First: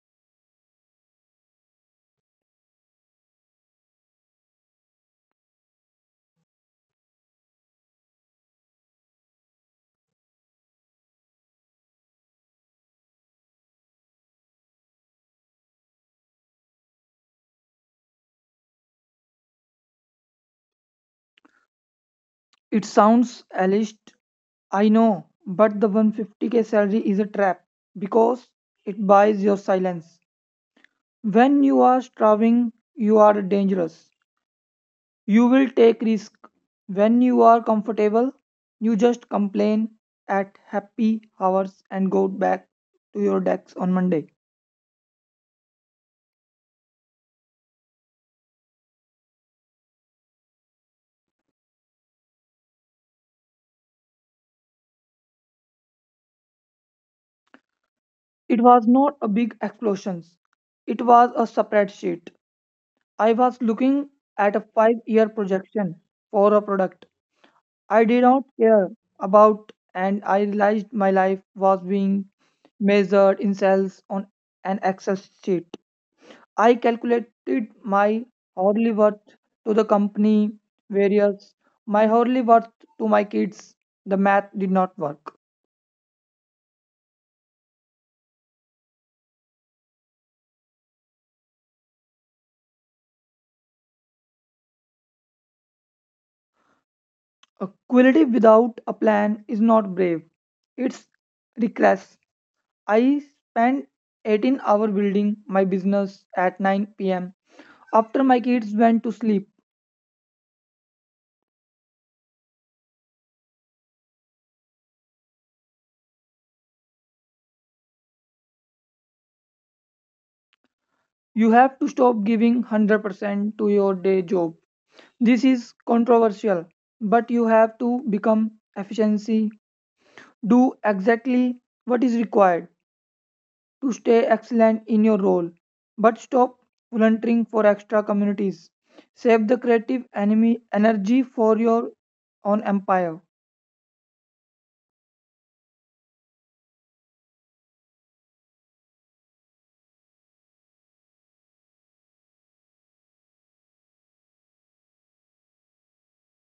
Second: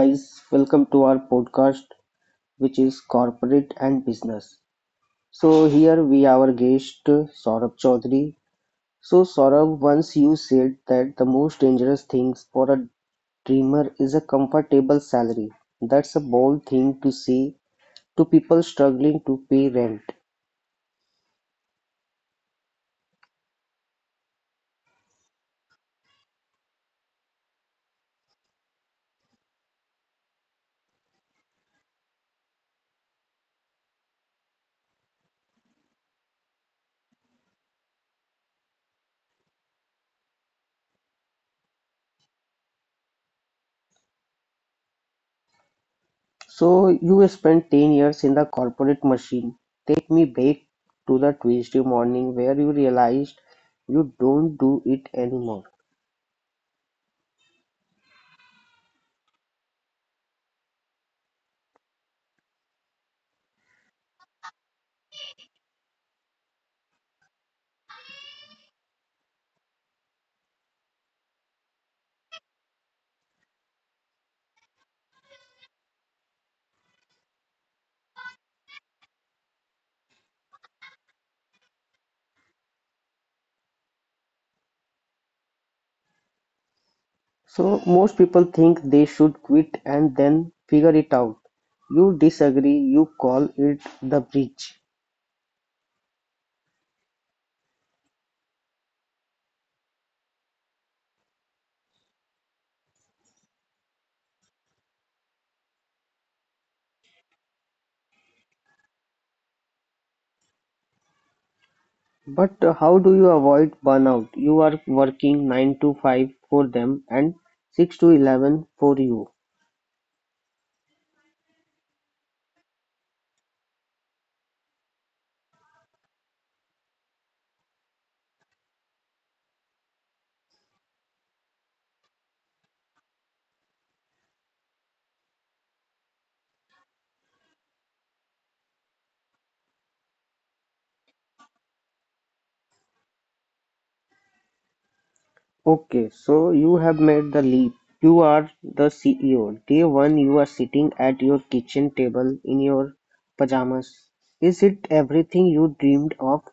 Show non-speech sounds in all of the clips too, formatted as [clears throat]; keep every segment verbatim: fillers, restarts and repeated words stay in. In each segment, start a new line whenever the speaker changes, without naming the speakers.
guys, welcome to our podcast, which is Corporate and Business. So, here we have our guest Saurabh Chaudhary. So, Saurabh, once you said that the most dangerous things for a dreamer is a comfortable salary. That's a bold thing to say to people struggling to pay rent.
It sounds alleged, I know, but the one fifty k salary is a trap because it buys your silence. When you are starving, you are dangerous. You will take risk. When you are comfortable, you just complain at happy hours and go back to your decks on Monday.
So, you spent ten years in the corporate machine. Take me back to the Tuesday morning where you realized you don't do it anymore.
It was not a big explosion. It was a spreadsheet. I was looking at a five year projection for a product I did not care about, and I realized my life was being measured in cells on an Excel sheet. I calculated my hourly worth to the company, various my hourly worth to my kids. The math did not work.
So most people think they should quit and then figure it out. You disagree, you call it the bridge.
A quality without a plan is not brave. It's reckless. I spent eighteen hours building my business at nine p m after my kids went to sleep.
But uh, how do you avoid burnout? You are working nine to five for them and six to eleven for you.
You have to stop giving one hundred percent to your day job. This is controversial, but you have to become efficiency, do exactly what is required to stay excellent in your role, but stop volunteering for extra communities. Save the creative enemy energy for your own empire.
Okay, so you have made the leap. You are the C E O. Day one you are sitting at your kitchen table in your pajamas. Is it everything you dreamed of?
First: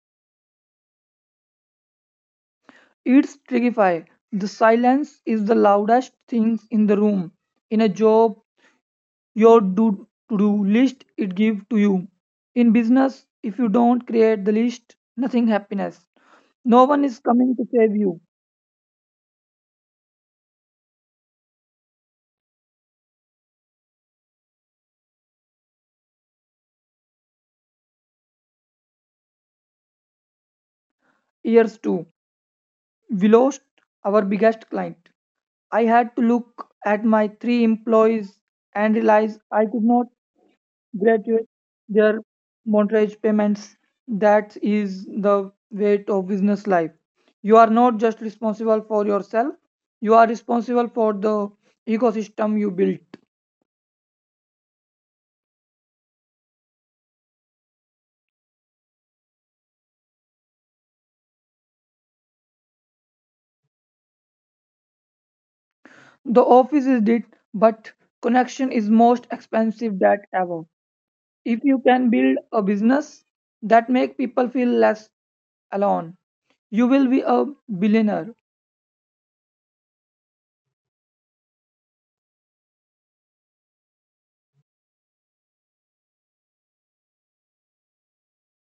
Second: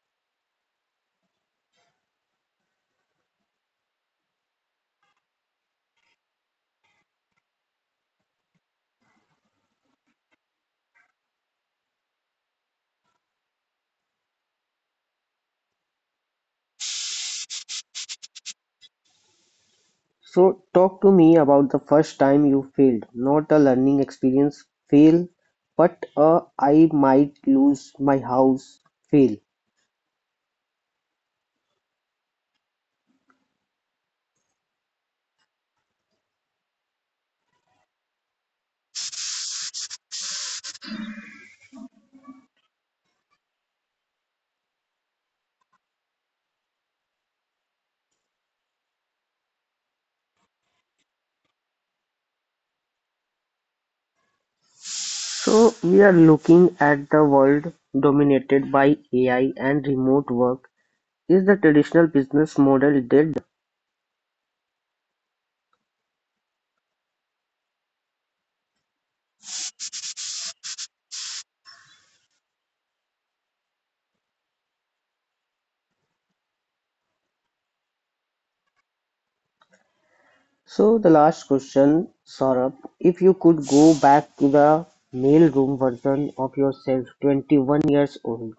It's terrifying. The silence is the loudest thing in the room. In a job your do to do list it give to you. In business if you don't create the list nothing happiness, no one is coming to save you.
So talk to me about the first time you failed. Not a learning experience fail, but a I might lose my house fail.
Years too, we lost our biggest client. I had to look at my three employees and realize I could not graduate their mortgage payments. That is the weight of business life. You are not just responsible for yourself, you are responsible for the ecosystem you built.
So we are looking at the world dominated by A I and remote work. Is the traditional business model dead?
The office is dead, but connection is most expensive that ever. If you can build a business that make people feel less alone, you will be a billionaire.
So the last question, Saurabh, if you could go back to the mailroom version of yourself, twenty-one years old,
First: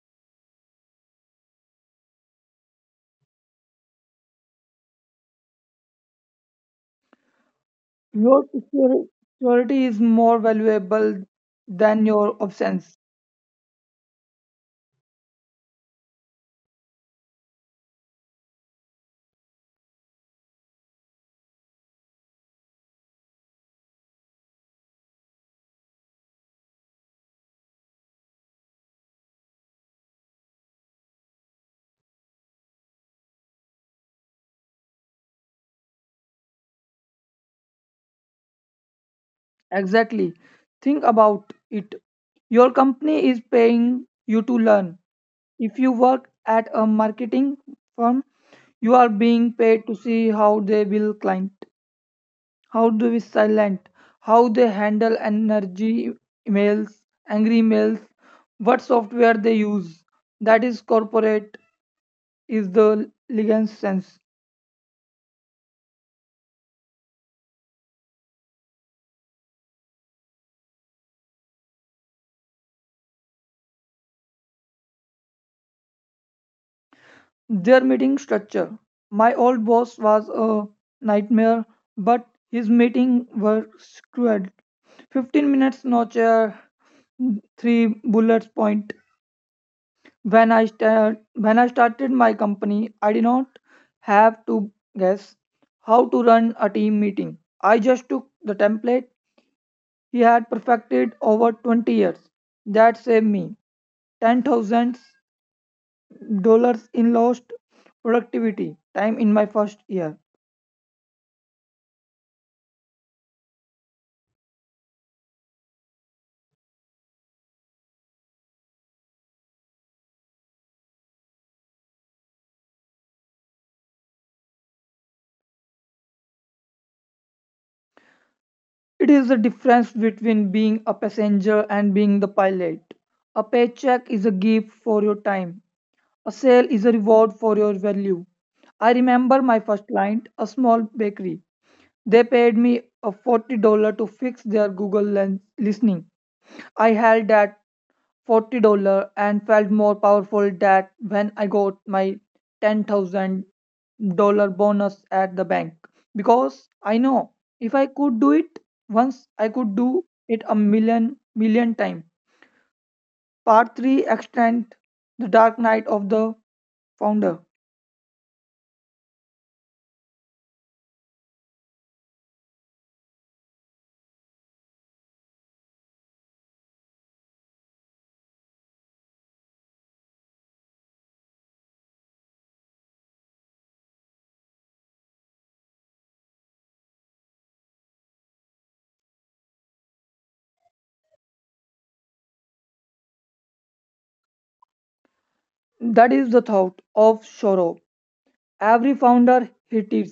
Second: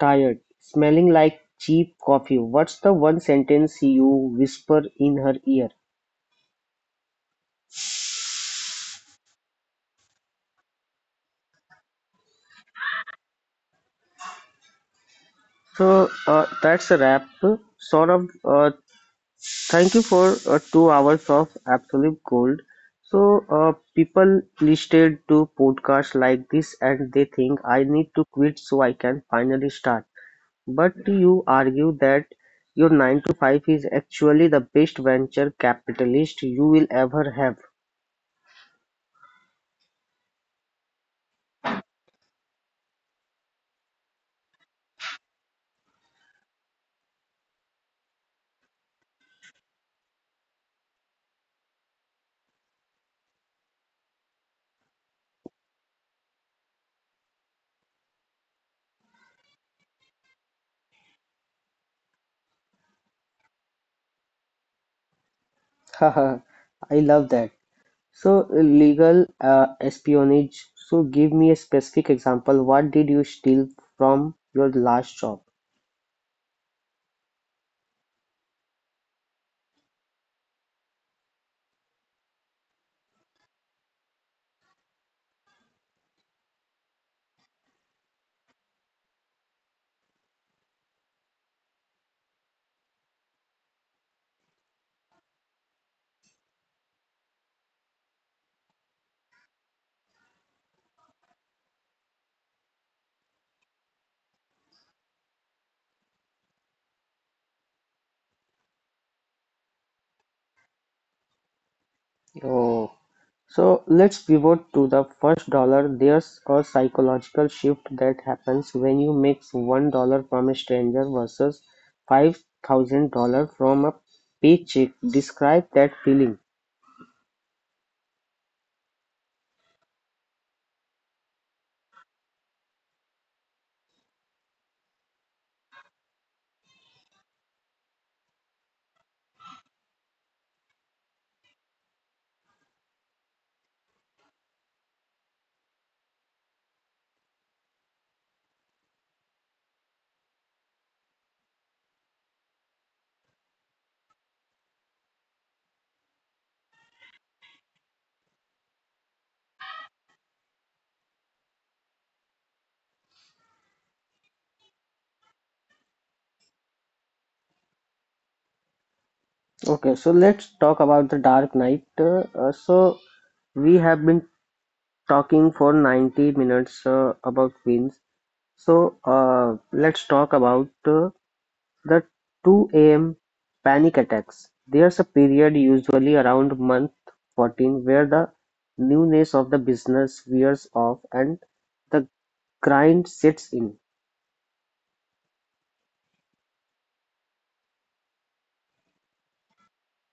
tired, smelling like cheap coffee, what's the one sentence you whisper in her ear?
Your secur- Security is more valuable than your absence.
So uh, that's a wrap. Saurabh, uh, thank you for uh, two hours of absolute gold. So uh, people listed to podcasts like this and they think I need to quit so I can finally start. But you argue that your nine-to-five is actually the best venture capitalist you will ever have.
Exactly. Think about it. Your company is paying you to learn. If you work at a marketing firm, you are being paid to see how they will climb. How do we silent, how they handle energy emails, angry emails, what software they use. That is corporate is the legal sense.
[laughs] Haha, I love that. So, legal uh, espionage. So, give me a specific example. What did you steal from your last job?
Their meeting structure. My old boss was a nightmare, but his meeting were screwed. fifteen minutes, no chair, three bullet point. When I sta- when I started my company, I did not have to guess how to run a team meeting. I just took the template he had perfected over twenty years. That saved me ten thousand dollars in lost productivity time in my first year.
Oh. So let's pivot to the first dollar. There's a psychological shift that happens when you mix one dollar from a stranger versus five thousand dollar from a paycheck. Describe that feeling.
It is the difference between being a passenger and being the pilot. A paycheck is a gift for your time. A sale is a reward for your value. I remember my first client, a small bakery. They paid me a forty dollars to fix their Google lens listening. I held that forty dollars and felt more powerful that when I got my ten thousand dollars bonus at the bank. Because I know if I could do it once, I could do it a million, million times. Part three, Extend the Dark Night of the Founder.
Okay, so let's talk about the Dark Knight. Uh, uh, so we have been talking for ninety minutes uh, about films. So uh, let's talk about uh, the two am panic attacks, there's a period usually around month fourteen where the newness of the business wears off and the grind sets in.
That is the thought of sorrow. Every founder hit it.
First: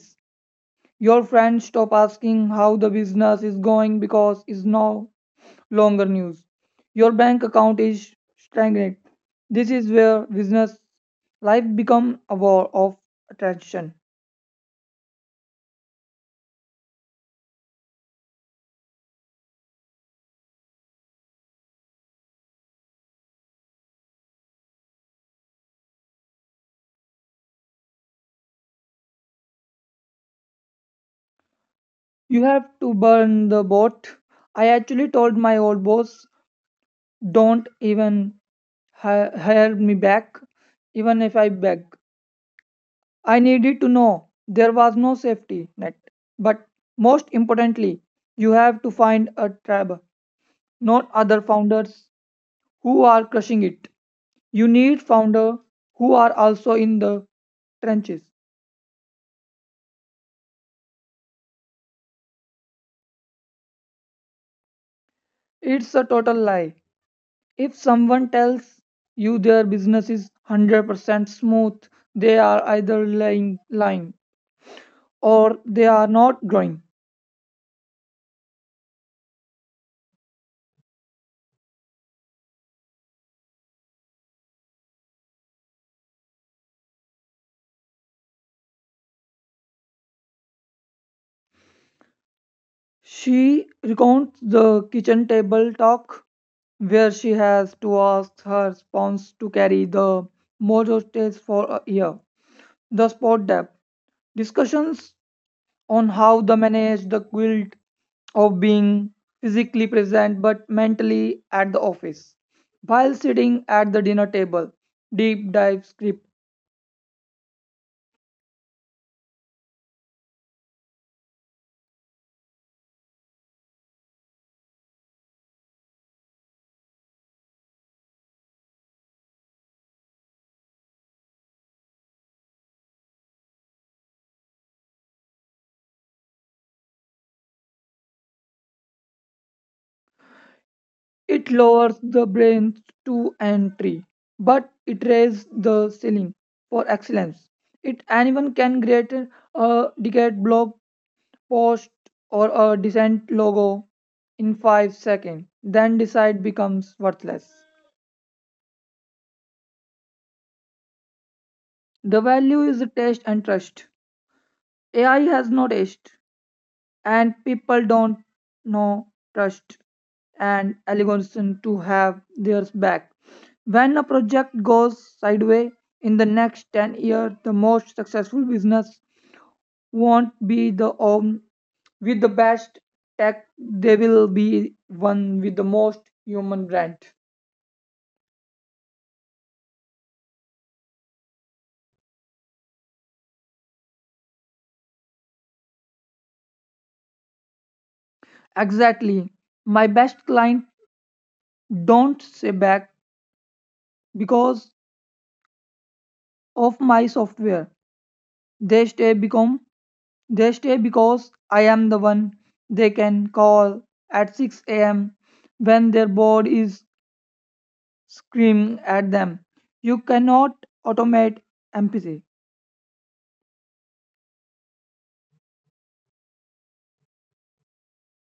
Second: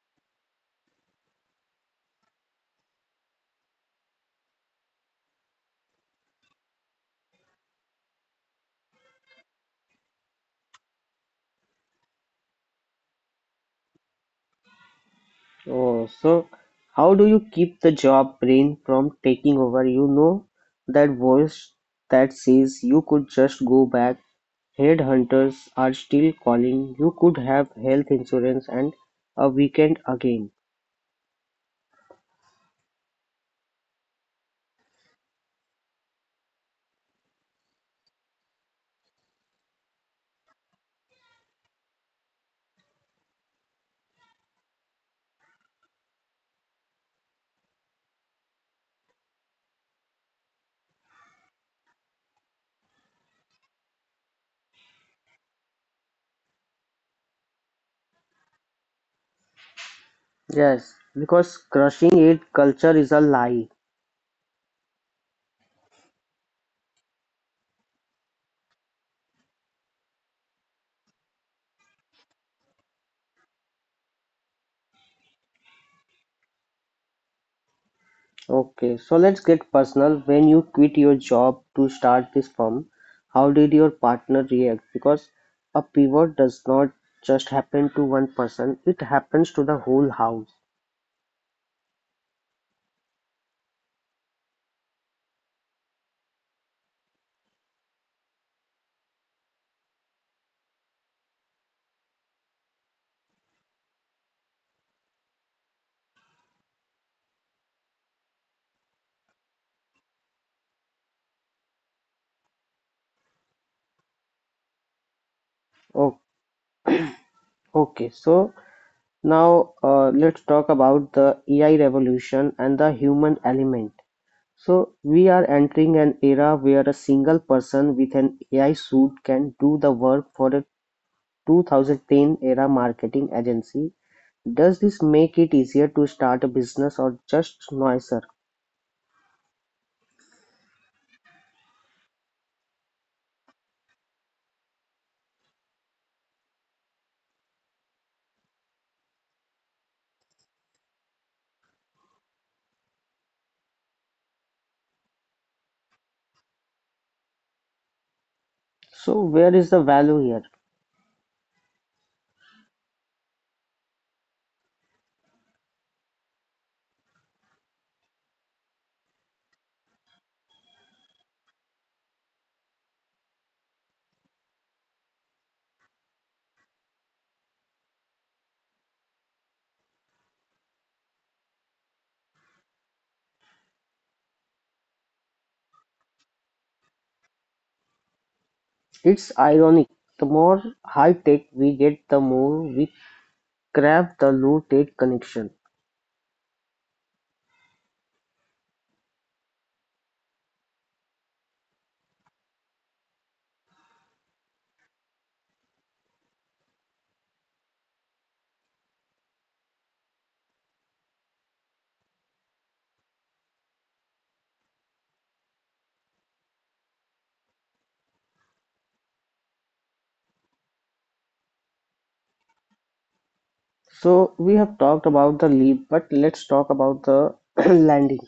Your friends stop asking how the business is going because it's no longer news. Your bank account is stagnant. This is where business life become a war of attraction.
Oh, so how do you keep the job brain from taking over? You know that voice that says you could just go back. Headhunters are still calling. You could have health insurance and a weekend again.
You have to burn the boat. I actually told my old boss, don't even hi- hire me back, even if I beg. I needed to know there was no safety net. But most importantly, you have to find a tribe, not other founders who are crushing it. You need founders who are also in the trenches.
Yes, because crushing it culture is a lie.
It's a total lie. If someone tells you their business is one hundred percent smooth, they are either lying, lying or they are not growing.
Okay, so let's get personal. When you quit your job to start this firm, how did your partner react? Because a pivot does not just happen to one person, it happens to the whole house.
She recounts the kitchen table talk where she has to ask her spouse to carry the mojo stage for a year. The sport depth discussions on how to manage the guilt of being physically present but mentally at the office while sitting at the dinner table. Deep dive
Oh,
script.
okay, so now uh, let's talk about the A I revolution and the human element. So, we are entering an era where a single person with an A I suit can do the work for a two-thousand-ten-era marketing agency, does this make it easier to start a business or just noisier?
It lowers the brain's to entry, but it raises the ceiling for excellence. It anyone can create a decade block post, or a decent logo in five seconds, then decide becomes worthless.
So where is the value here?
The value is taste and trust. A I has no taste, and people don't know trust and algorithm to have theirs back. When a project goes sideways in the next ten years, the most successful business won't be the one with the best tech, they will be one with the most human brand.
It's ironic. The more high tech we get, the more we crave the low tech connection.
Exactly. My best client don't stay back because of my software. They stay become they stay because I am the one they can call at six a m when their board is screaming at them. You cannot automate empathy.
So we have talked about the leap, but let's talk about the [clears throat] landing.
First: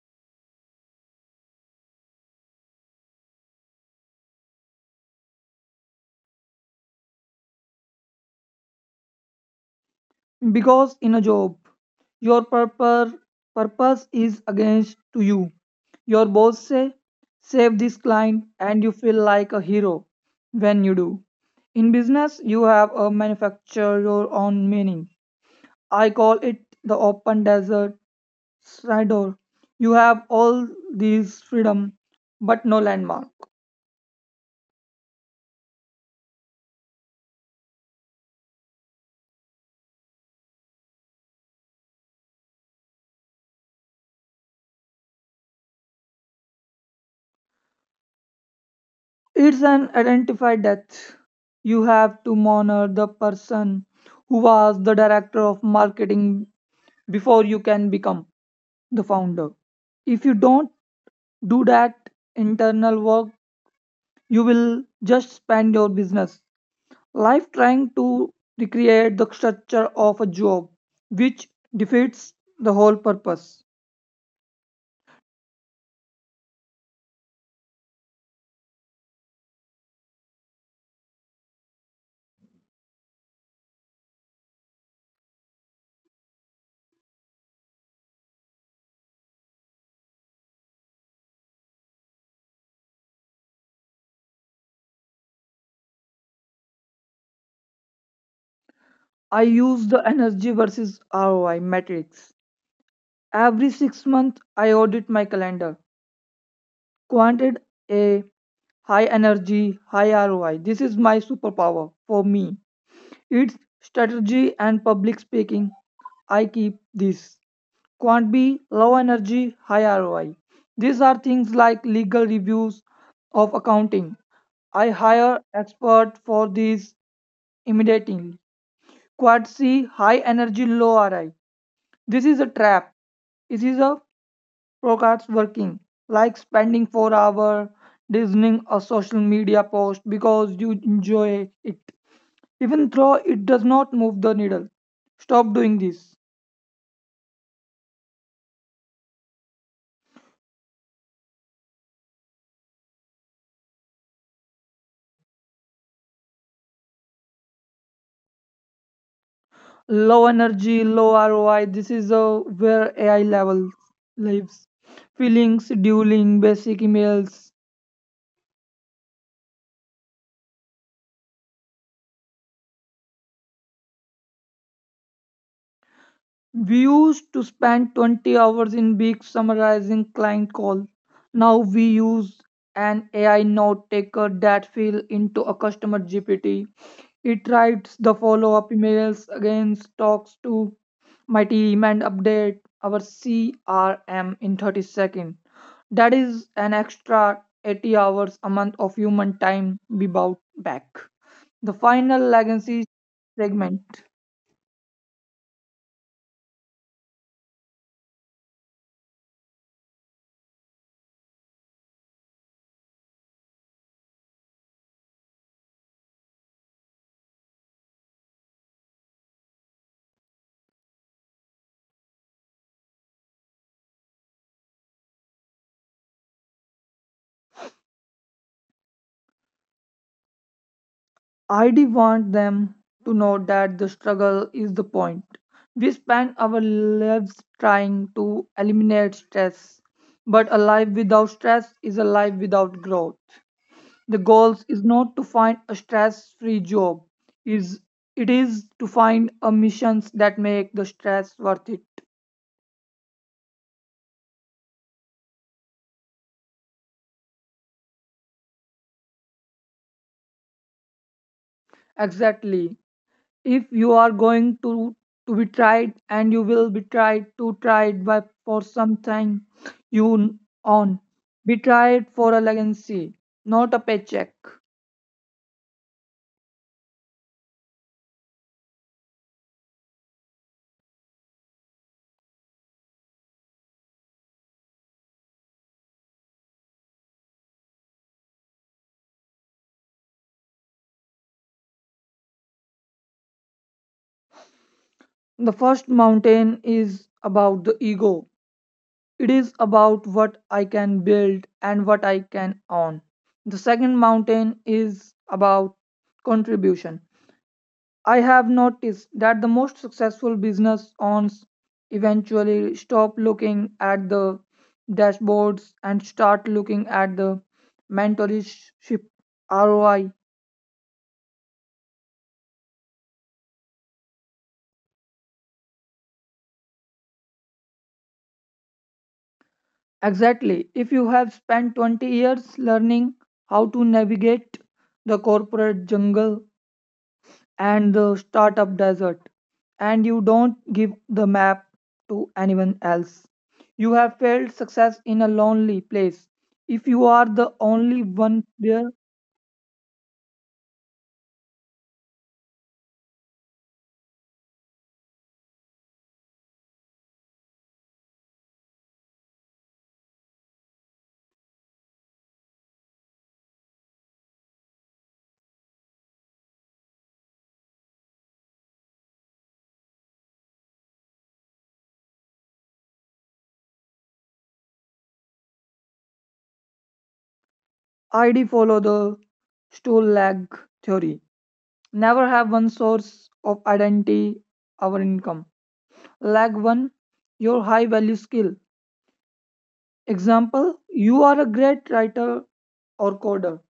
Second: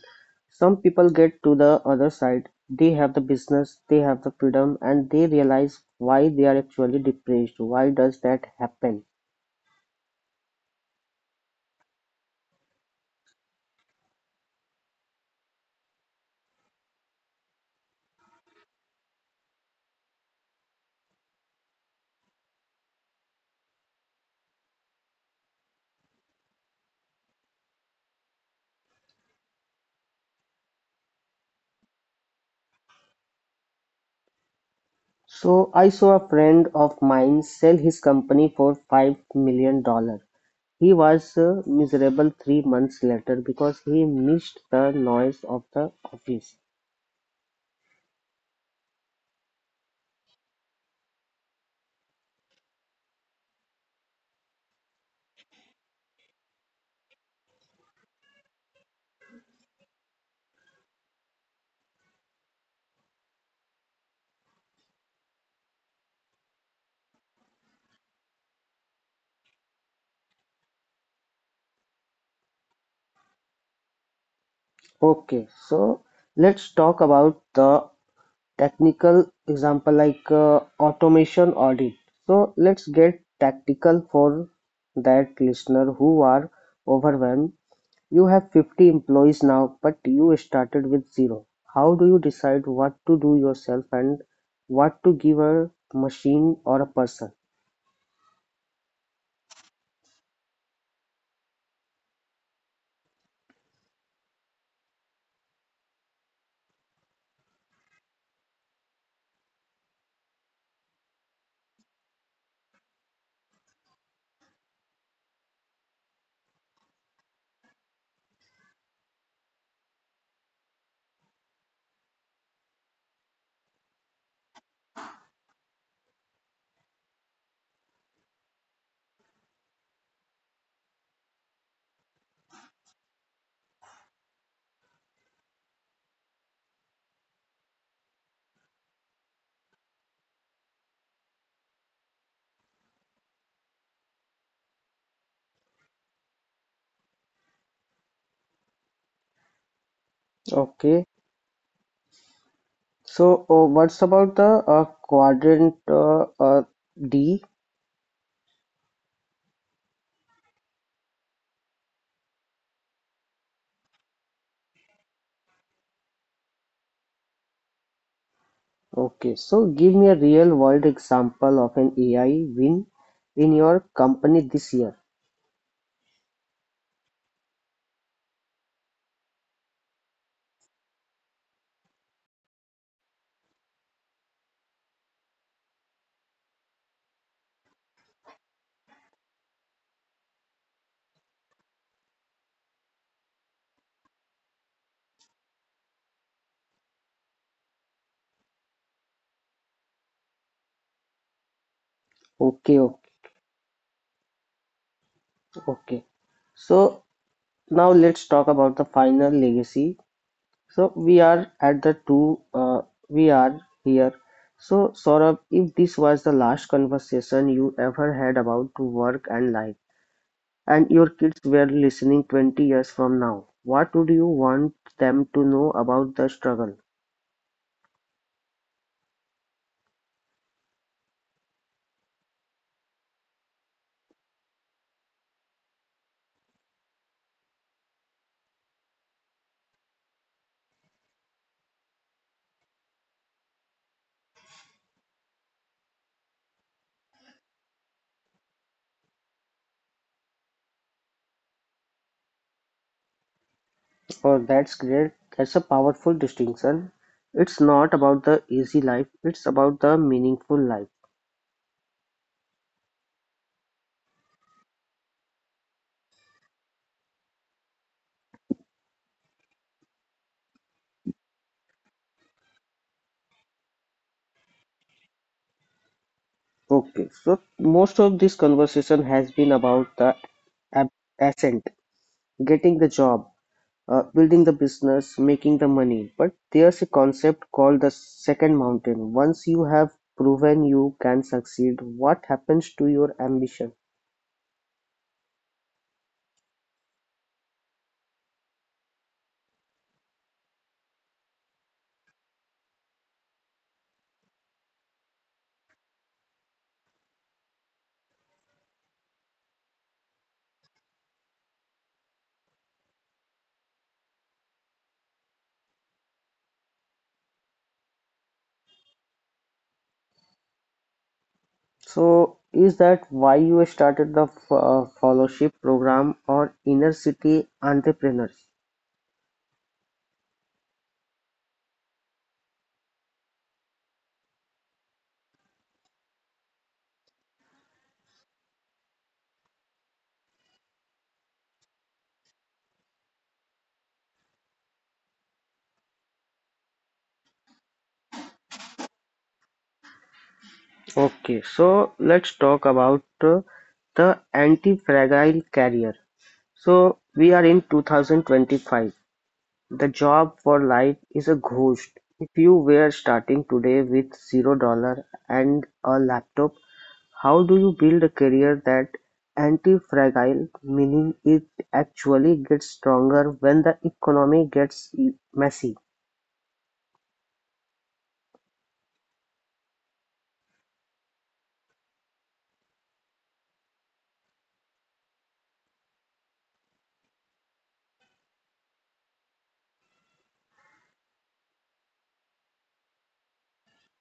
Some people get to the other side. They have the business, they have the freedom, and they realize why they are actually depressed. Why does that happen?
Because in a job, your purpose, purpose is against to you. Your boss say, save this client and you feel like a hero when you do. In business, you have a manufacture your own meaning. I call it the open desert corridor. You have all these freedom, but no landmark.
So I saw a friend of mine sell his company for five million dollar. He was uh, miserable three months later because he missed the noise of the office.
It's an identified death. You have to honor the person who was the director of marketing before you can become the founder. If you don't do that internal work, you will just spend your business life trying to recreate the structure of a job, which defeats the whole purpose.
Okay, so let's talk about the technical example like uh, automation audit. So let's get tactical for that listener who are overwhelmed. You have fifty employees now, but you started with zero. How do you decide what to do yourself and what to give a machine or a person?
I use the energy versus R O I matrix. Every six months, I audit my calendar. Quanted a high energy, high R O I. This is my superpower for me. It's strategy and public speaking, I keep this. Quant B, low energy, high R O I. These are things like legal reviews of accounting. I hire expert for these immediately. Quad C, high energy, low R O I. This is a trap. This is a procrastination working, like spending four hours designing a social media post because you enjoy it, even though it does not move the needle. Stop doing this.
Okay. So, uh, what's about the uh, quadrant uh, uh, D?
Low energy, low R O I. This is uh, where A I level lives. Feelings, dueling, basic emails.
Okay, so give me a real world example of an A I win in your company this year.
We used to spend twenty hours in week summarizing client call. Now we use an A I note taker that fill into a customer G P T. It writes the follow-up emails, again talks to my team and update our C R M in thirty seconds. That is an extra eighty hours a month of human time we bought back. The final
Okay,
legacy
okay,
segment.
okay. So now let's talk about the final legacy. So we are at the two, uh, we are here. So Saurabh, if this was the last conversation you ever had about to work and life, and your kids were listening twenty years from now, what would you want them to know about the struggle?
I do want them to know that the struggle is the point. We spend our lives trying to eliminate stress, but a life without stress is a life without growth. The goal is not to find a stress-free job, is it is to find a missions that make the stress worth it.
Oh, that's great. That's a powerful distinction. It's not about the easy life, it's about the meaningful life.
Exactly. If you are going to to be tried, and you will be tried, to tried by for something you n- own, be tried for a legacy, not a paycheck.
Okay, so most of this conversation has been about the ab- ascent, getting the job, uh, building the business, making the money. But there's a concept called the second mountain. Once you have proven you can succeed, what happens to your ambition?
The first mountain is about the ego. It is about what I can build and what I can own. The second mountain is about contribution. I have noticed that the most successful business owners eventually stop looking at the dashboards and start looking at the mentorship R O I.
So, is that why you started the f- uh, fellowship program or inner city entrepreneurs?
Exactly. If you have spent twenty years learning how to navigate the corporate jungle, and the startup desert, and you don't give the map to anyone else, you have failed. Success in a lonely place, if you are the only one there.
Okay, so let's talk about uh, the anti fragile career. So, we are in two thousand twenty-five. The job for life is a ghost. If you were starting today with zero dollar and a laptop, how do you build a career that anti-fragile, meaning it actually gets stronger when the economy gets e- messy?
ID follow the stool lag theory. Never have one source of identity or income. Lag one, your high value skill. Example, you are a great writer or coder.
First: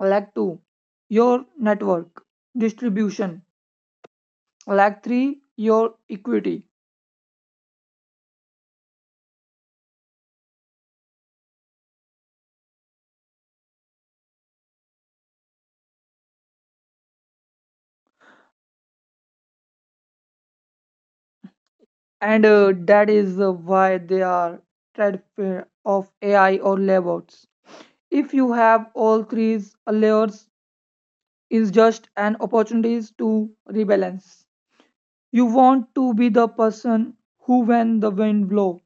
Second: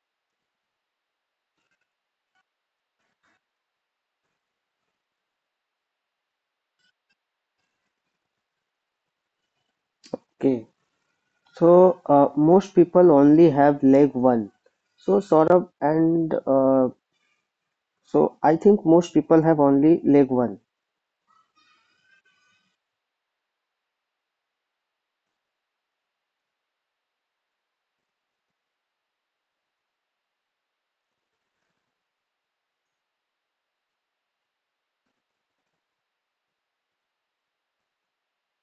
Lag two, your network distribution. Like three, your equity.
Okay, so uh, most people only have leg one. So Saurabh and uh, so I think most people have only leg one.
And uh, that is uh, why they are trade fair of AI or layouts. If you have all three layers, is just an opportunities to rebalance. You want to be the person who, when the wind blow,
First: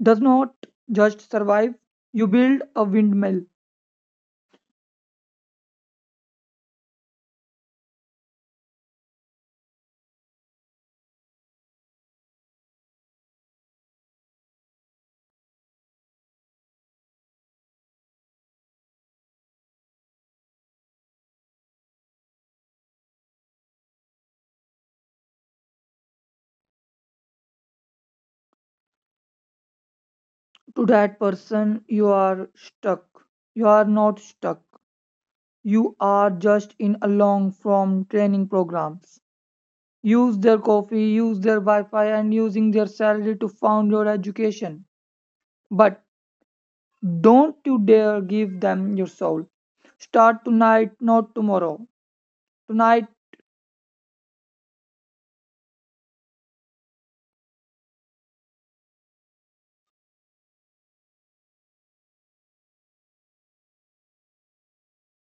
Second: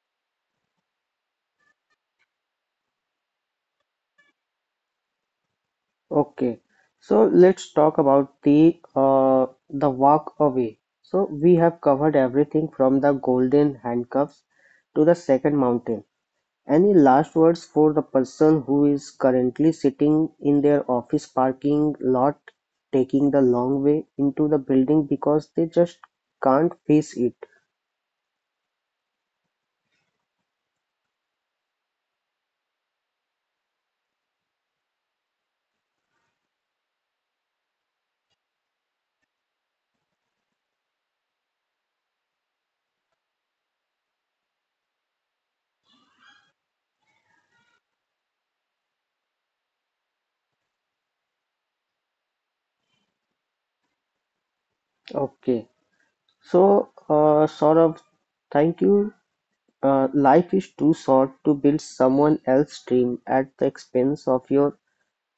does not just survive, you build a windmill.
Okay, so let's talk about the uh, the walk away. So we have covered everything from the golden handcuffs to the second mountain. Any last words for the person who is currently sitting in their office parking lot, taking the long way into the building because they just can't face it?
To that person, you are stuck. You are not stuck, you are just in a long form training programs. Use their coffee, use their Wi-Fi, and using their salary to fund your education. But don't you dare give them your soul. Start tonight, not tomorrow. Tonight,
Okay, so uh, Saurabh, thank you. Uh, life is too short to build someone else's dream at the expense of your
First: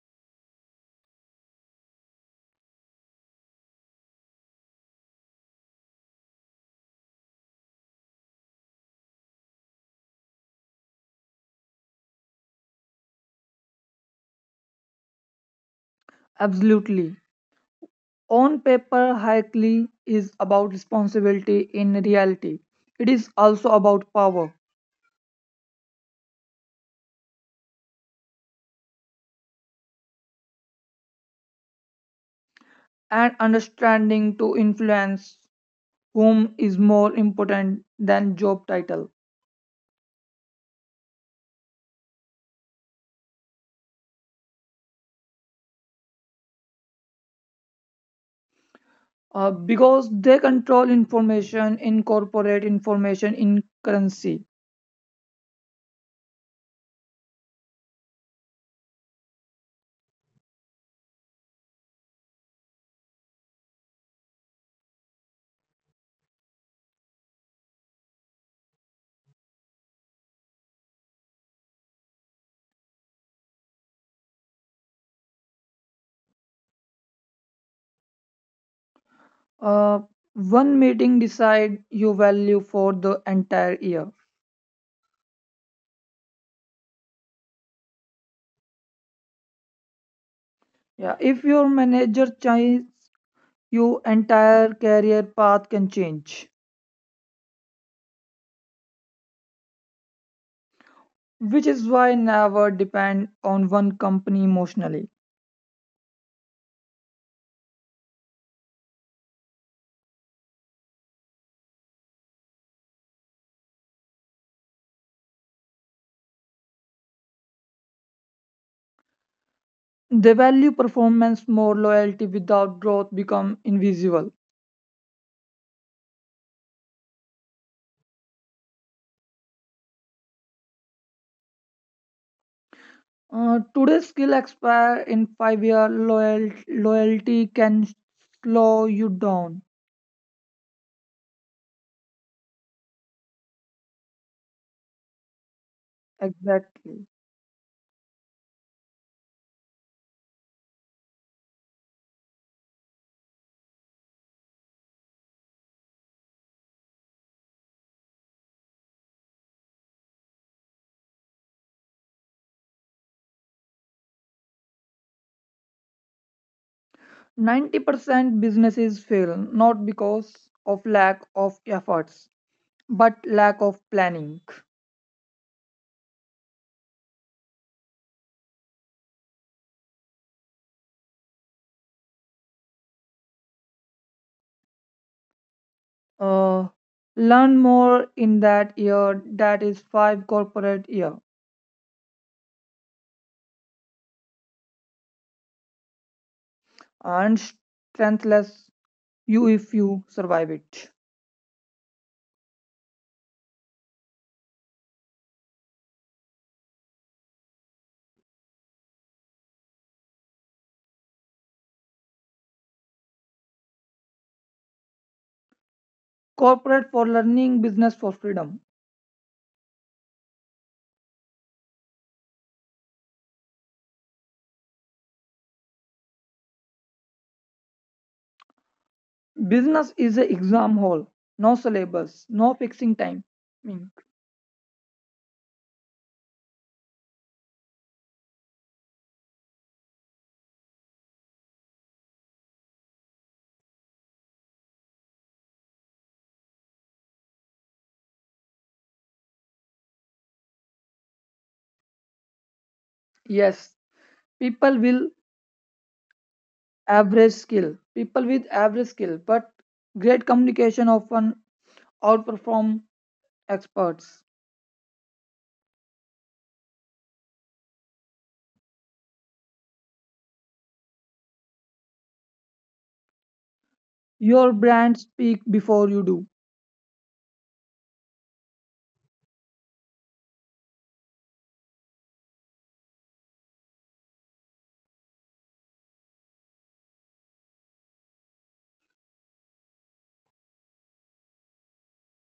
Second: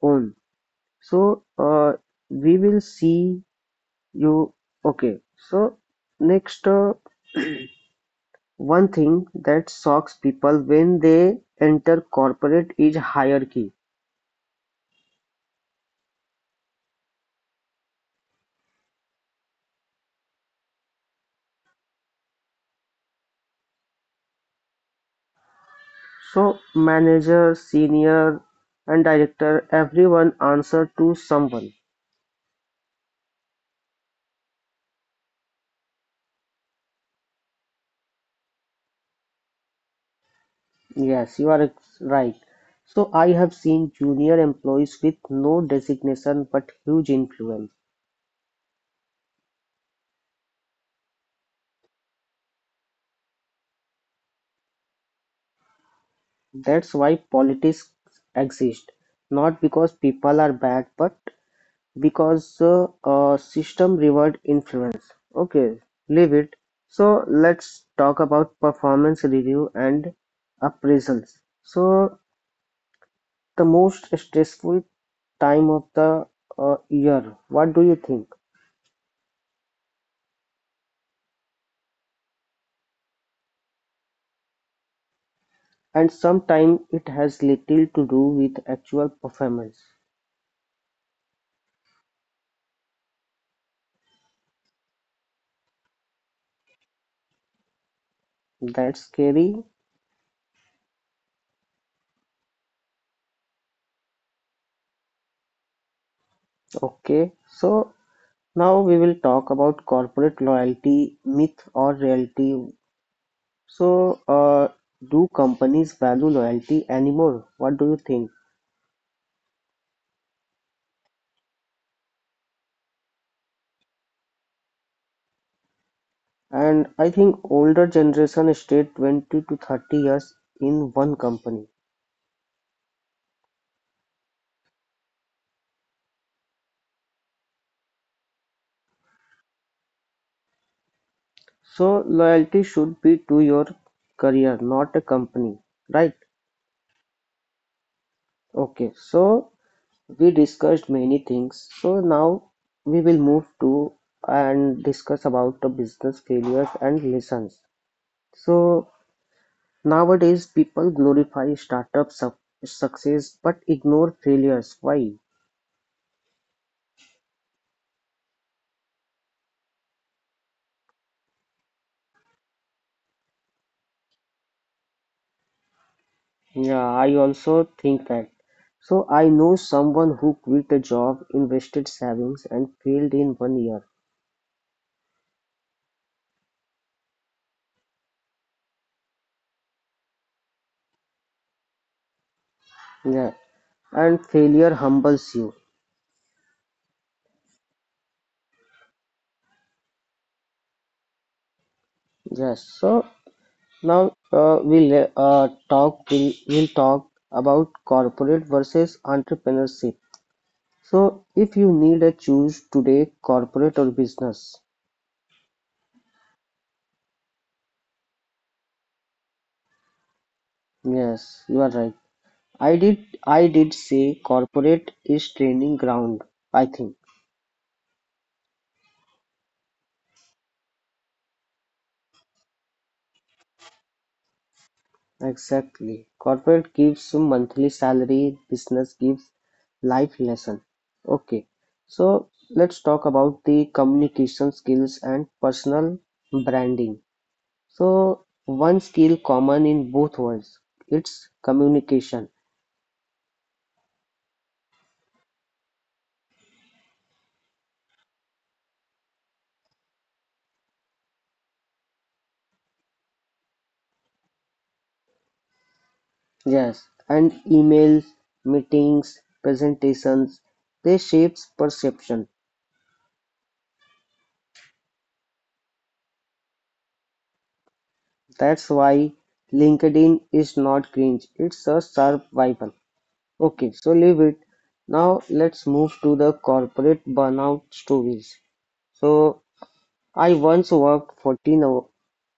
own. So uh, we will see you. Okay. So next uh, one thing that shocks people when they enter corporate is hierarchy.
absolutely. On paper, Hackley is about responsibility in reality. It is also about power,
So manager, senior, and director, everyone answer to someone.
and understanding to influence whom is more important than job title.
Yes, you are ex- right. So I have seen junior employees with no designation but huge influence.
Uh, because they control information, incorporate information in currency.
That's why politics exist, not because people are bad, but because uh, uh, system reward influence. Okay, leave it. So let's talk about performance review and appraisals. So the most stressful time of the uh, year. What do you think?
Uh, One meeting decide your value for the entire year.
And sometimes it has little to do with actual performance.
Yeah, if your manager changes, your entire career path can change,
That's scary.
which is why never depend on one company emotionally.
Okay, so now we will talk about corporate loyalty myth or reality. So, uh, do companies value loyalty anymore? What do you think?
They value performance more, loyalty without growth become invisible.
And I think older generation stayed twenty to thirty years in one company.
Uh, today's skill expire in five year. Loyal, loyalty can slow you down.
So, loyalty should be to your career, not a company, right?
Exactly.
Okay, so we discussed many things. So now we will move to and discuss about the business failures and lessons. So nowadays people glorify startup suc success but ignore failures. Why?
ninety percent businesses fail not because of lack of efforts, but lack of planning.
Yeah, I also think that. So I know someone who quit a job, invested savings, and failed in one year.
Uh, Learn more in that year, that is five corporate year,
Yeah, and failure humbles you.
and strengthless you if you survive it.
Yes. So now uh, we'll uh, talk. We'll, we'll talk about corporate versus entrepreneurship. So if you need a choose today, corporate or business.
Corporate for learning, business for freedom.
Yes, you are right. I did I did say corporate is training ground, I think.
Business is a exam hall, no syllabus, no fixing time. Mm.
Exactly. Corporate gives you monthly salary, business gives life lesson. Okay. So let's talk about the communication skills and personal branding. So one skill common in both worlds, it's communication.
Yes, people will average skill, people with average skill, but great communication often outperform experts.
Yes, and emails, meetings, presentations, they shapes perception.
Your brand speak before you do.
That's why LinkedIn is not cringe. It's a survival. Okay, so leave it. Now let's move to the corporate burnout stories. So I once worked fourteen hou-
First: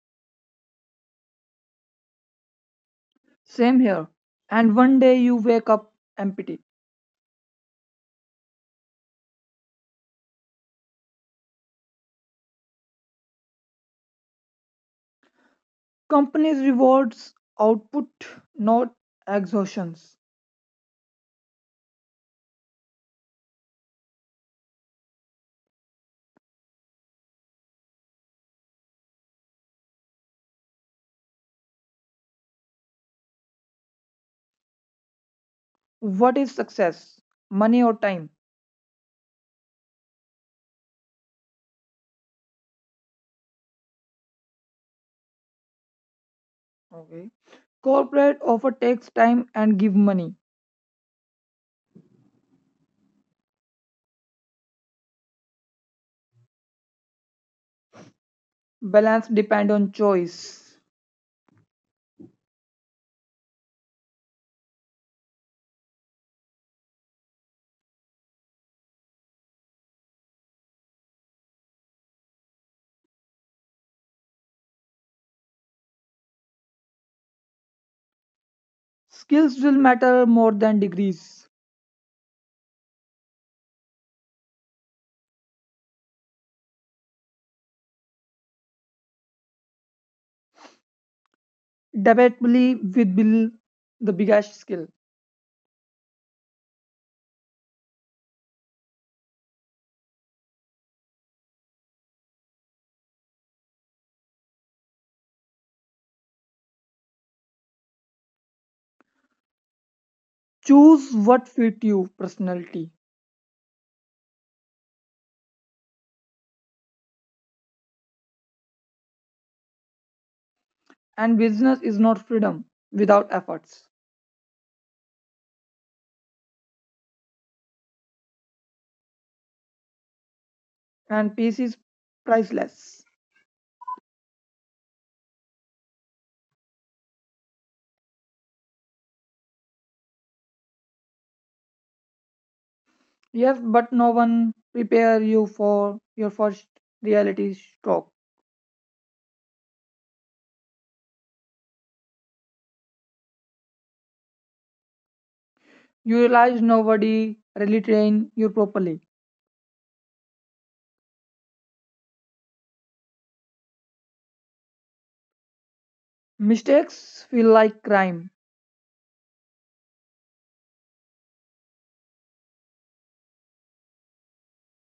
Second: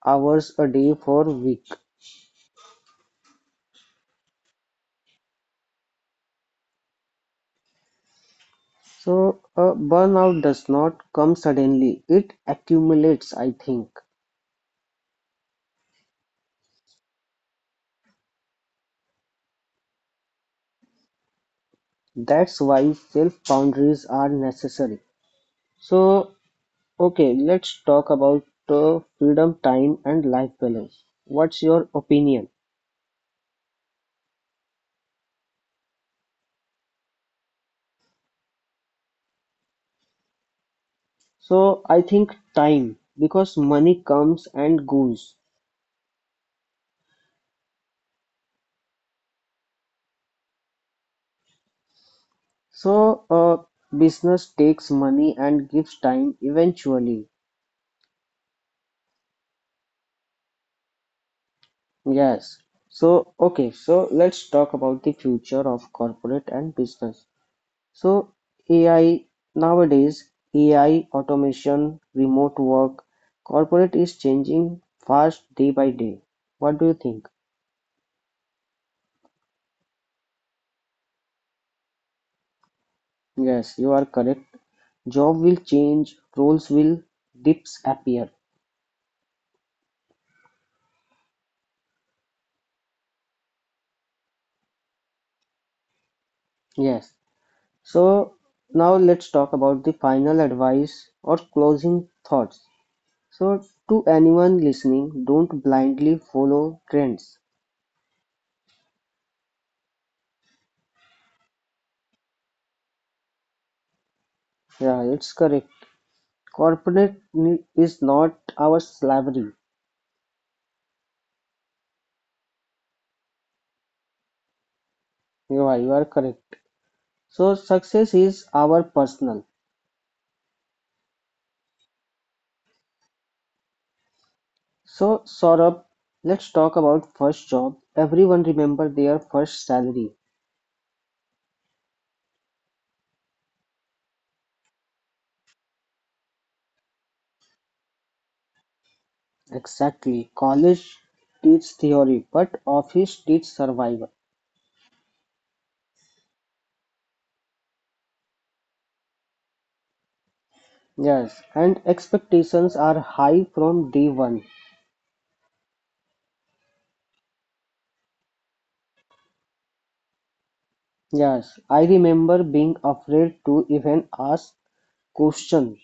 hours a day for a week.
Same here. And one day you wake up empty.
So uh, burnout does not come suddenly. It accumulates, I think.
Companies rewards output, not exhaustions.
That's why self boundaries are necessary. So okay, let's talk about uh, freedom, time, and life balance. What's your opinion?
What is success? Money or time?
So I think time, because money comes and goes.
Okay. Corporate offer takes time and give money.
So a business takes money and gives time eventually.
Balance depend on choice.
Yes. So okay, so let's talk about the future of corporate and business. So A I nowadays, A I, automation, remote work, corporate is changing fast day by day. What do you think?
Skills will matter more than degrees.
Yes, you are correct. Job will change, roles will dips appear.
Debatably with Bill the biggest skill.
Yes. So now let's talk about the final advice or closing thoughts. So to anyone listening, don't blindly follow trends.
Choose what fit you personality.
Yeah, it's correct. Corporate ne- is not our slavery.
And business is not freedom without efforts.
Yeah, you are correct. So success is our personal.
And peace is priceless.
So Saurabh, let's talk about first job. Everyone remember their first salary.
Yes, but no one prepare you for your first reality stroke.
Exactly. College teach theory, but office teach survival.
You realize nobody really train you properly.
Yes, and expectations are high from day one.
Mistakes feel like crime.
Yes, I remember being afraid to even ask question.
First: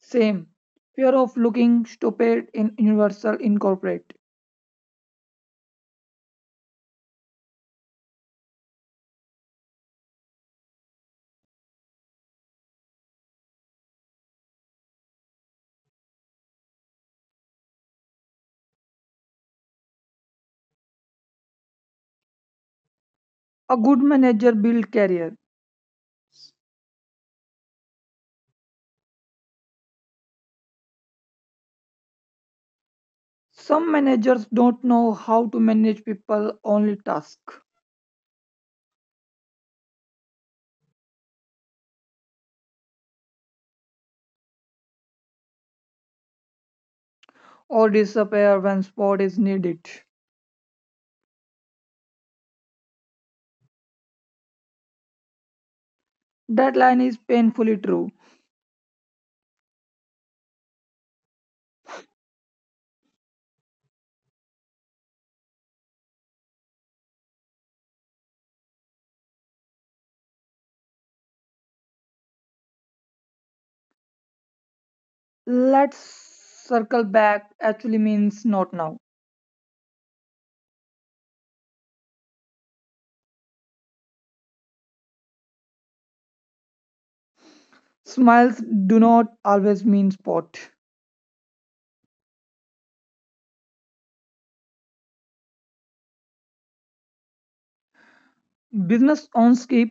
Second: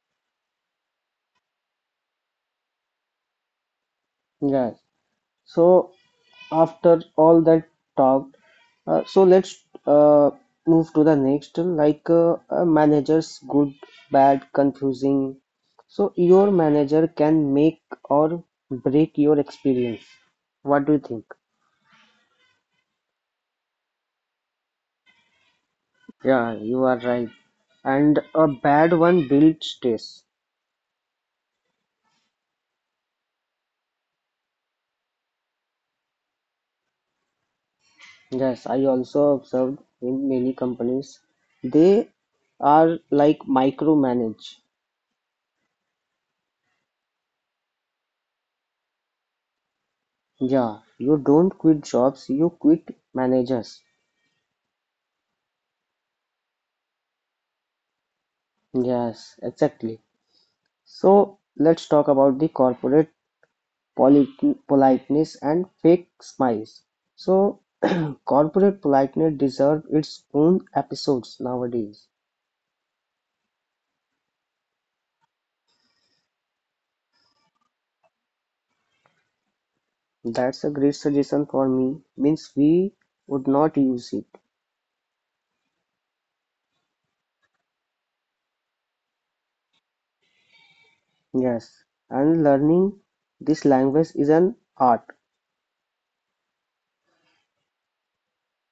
Same. Fear of looking stupid in Universal Incorporate.
Yes, so after all that talk, uh, so let's uh, move to the next, like uh, a manager's good, bad, confusing. So your manager can make or break your experience. What do you think?
A good manager build career.
Yeah, you are right. And a bad one builds stress.
Some managers don't know how to manage people, only task,
Yes, I also observed in many companies, they are like micromanage.
or disappear when support is needed.
Yeah, you don't quit jobs, you quit managers.
That line is painfully true.
Yes, exactly. So let's talk about the corporate polit- politeness and fake smiles. So corporate politeness deserves its own episodes nowadays.
Let's circle back actually means not now.
That's a great suggestion for me. Means we would not use it.
Smiles do not always mean spot.
Yes, and learning this language is an art.
Business owners skip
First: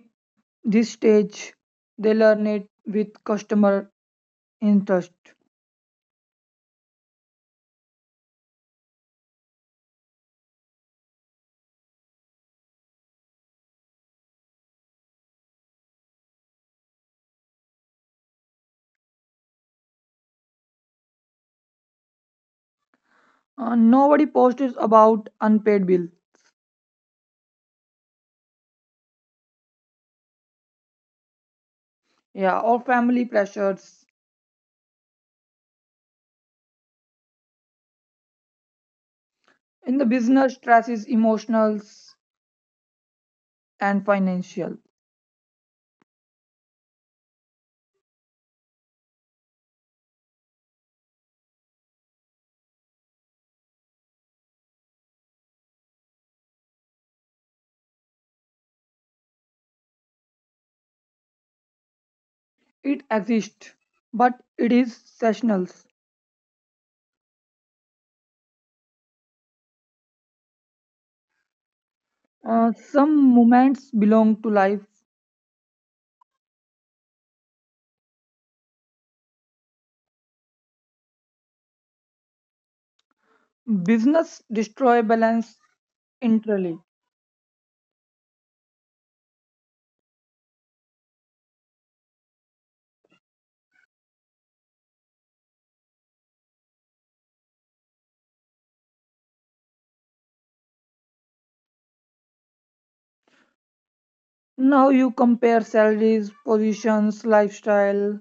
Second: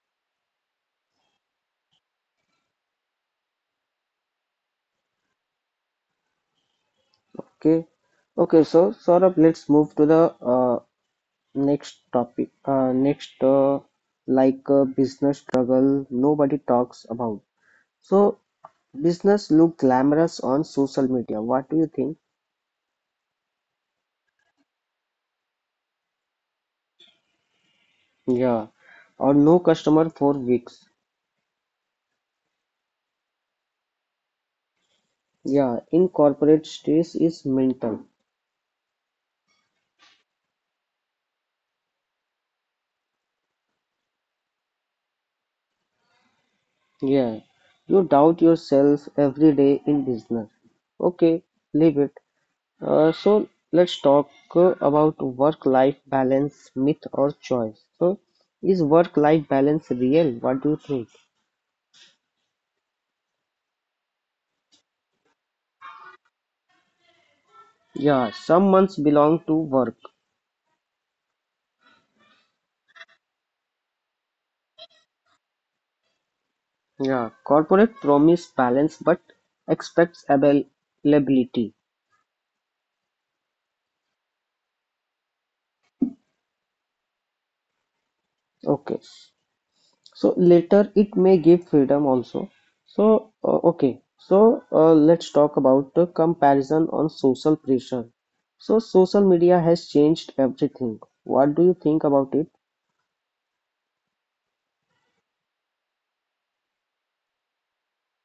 this stage. They learn it with customer interest.
Okay, okay. So Saurabh, let's move to the uh, next topic. Uh, next, uh, like uh, business struggle nobody talks about. So business look glamorous on social media. What do you think?
Uh, nobody posts about unpaid bill,
Yeah, or no customer for weeks.
yeah, or family pressures.
Yeah, in corporate stress is mental.
In the business, stress is emotional and financial.
Yeah, you doubt yourself every day in business. Okay, leave it. Uh, so let's talk uh, about work-life balance myth or choice. So is work-life balance real? What do you think?
It exists, but it is seasonal.
Yeah, some months belong to work.
Uh, some moments belong to life.
Yeah, corporate promise balance but expects availability.
Business destroy balance entirely.
Okay, so later it may give freedom also. So uh, okay, so uh, let's talk about the comparison on social pressure. So social media has changed everything. What do you think about it?
Now you compare salaries, positions, lifestyle.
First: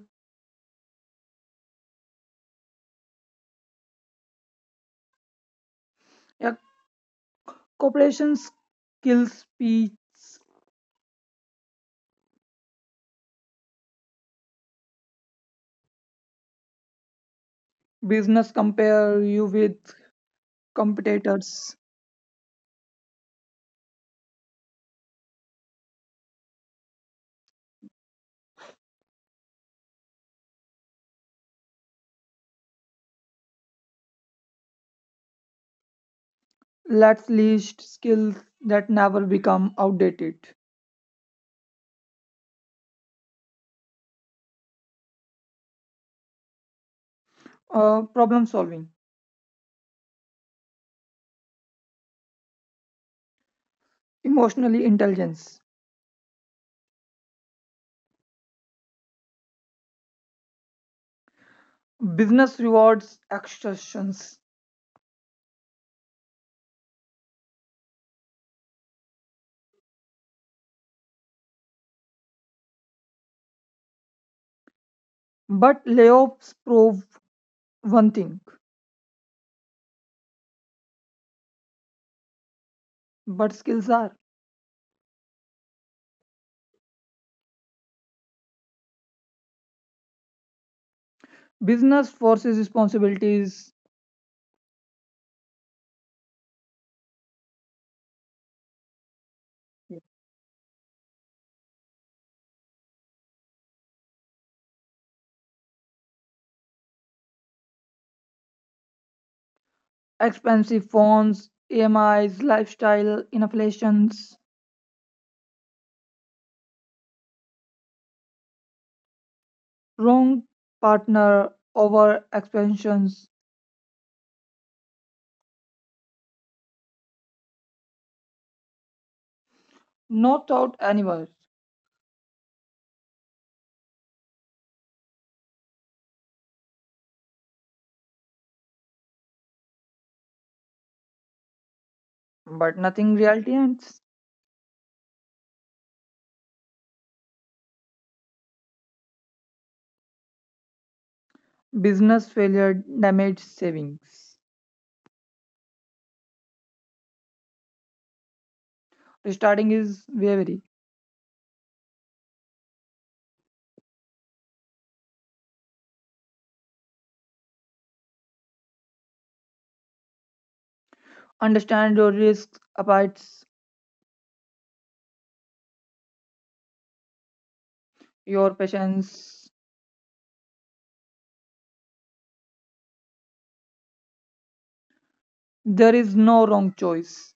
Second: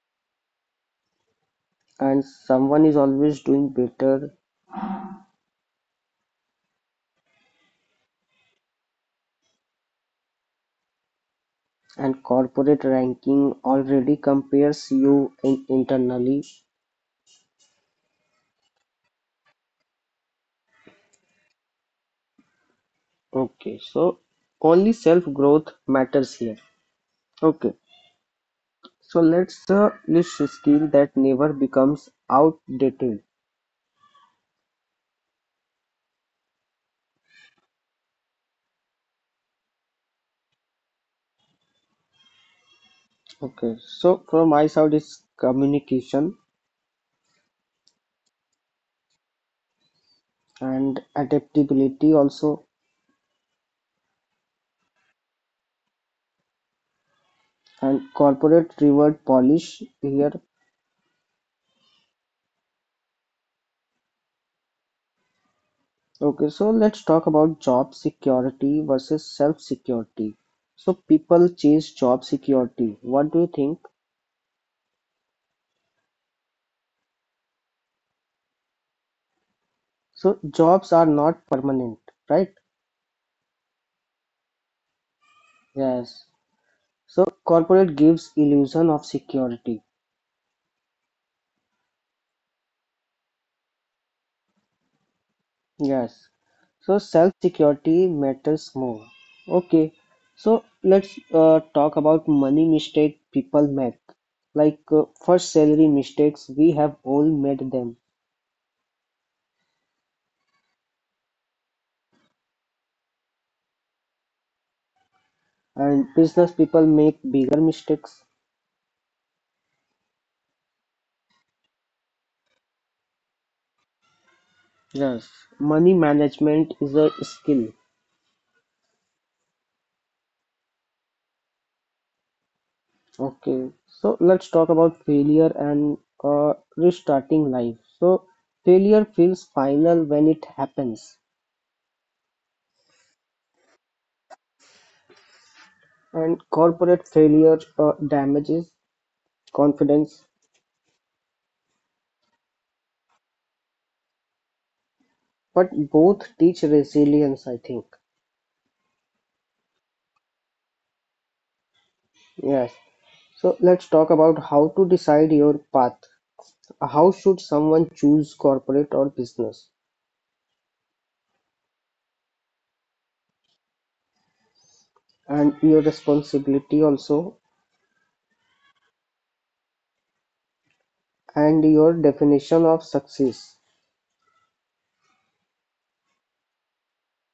And someone is always doing better.
Yeah, corporations kill speech.
And corporate ranking already compares you in internally.
Business compare you with competitors.
Okay, so only self growth matters here. Okay, so let's uh, list skill that never becomes outdated.
Let's list skills that never become outdated.
Okay, so from my side is communication.
Uh, problem solving,
And adaptability also.
emotionally intelligence,
And corporate reward polish here.
business rewards extortions.
Okay, so let's talk about job security versus self-security. So people chase job security. What do you think?
But layoffs prove one thing,
So jobs are not permanent, right?
but skills are
Yes. So corporate gives illusion of security.
business forces responsibilities,
Yes. So self-security matters more. Okay. So let's uh, talk about money mistake people make. Like uh, first salary mistakes, we have all made them.
expensive phones, E M Is, lifestyle inflations,
And business people make bigger mistakes.
wrong partner, over expansions,
Yes, money management is a skill.
no thought anywhere,
Okay, so let's talk about failure and uh, restarting life. So, failure feels final when it happens,
but nothing reality ends.
and corporate failure uh, damages confidence,
Business failure damage savings.
but both teach resilience, I think.
Restarting is wavy.
Yes, so let's talk about how to decide your path. How should someone choose corporate or business?
Understand your risks, abides
And your responsibility also,
your patience.
and your definition of success.
There is no wrong choice.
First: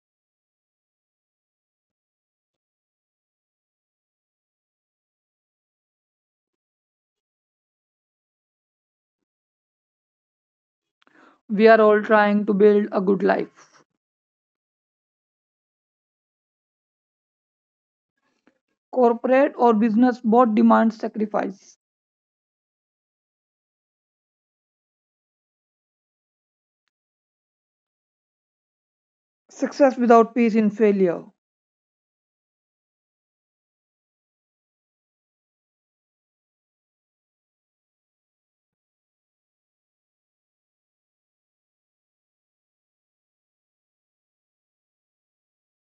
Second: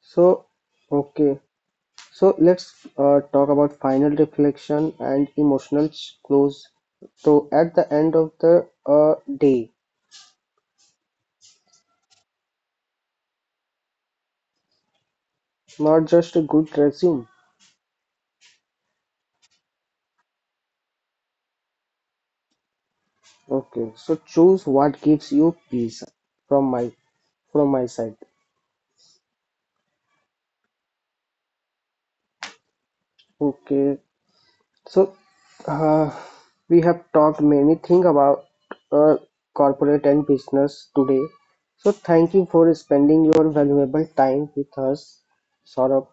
So, okay, so let's uh, talk about final reflection and emotional ch- close. So, at the end of the uh, day,
We are all trying to build a good life.
not just a good resume.
Corporate or business both demand sacrifice.
Okay, so choose what gives you peace from my from my side.
Success without peace in failure.
Okay, so uh, we have talked many things about uh, corporate and business today. So thank you for spending your valuable time with us, Saurabh.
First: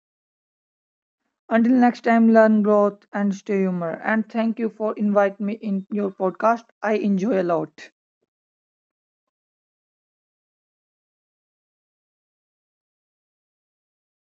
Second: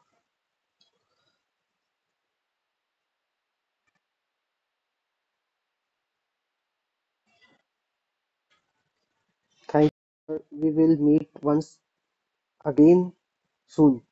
Until next time, learn growth and stay humor. And thank you for inviting me in your podcast. I enjoy a lot.
Thank you sir, we will meet once again soon.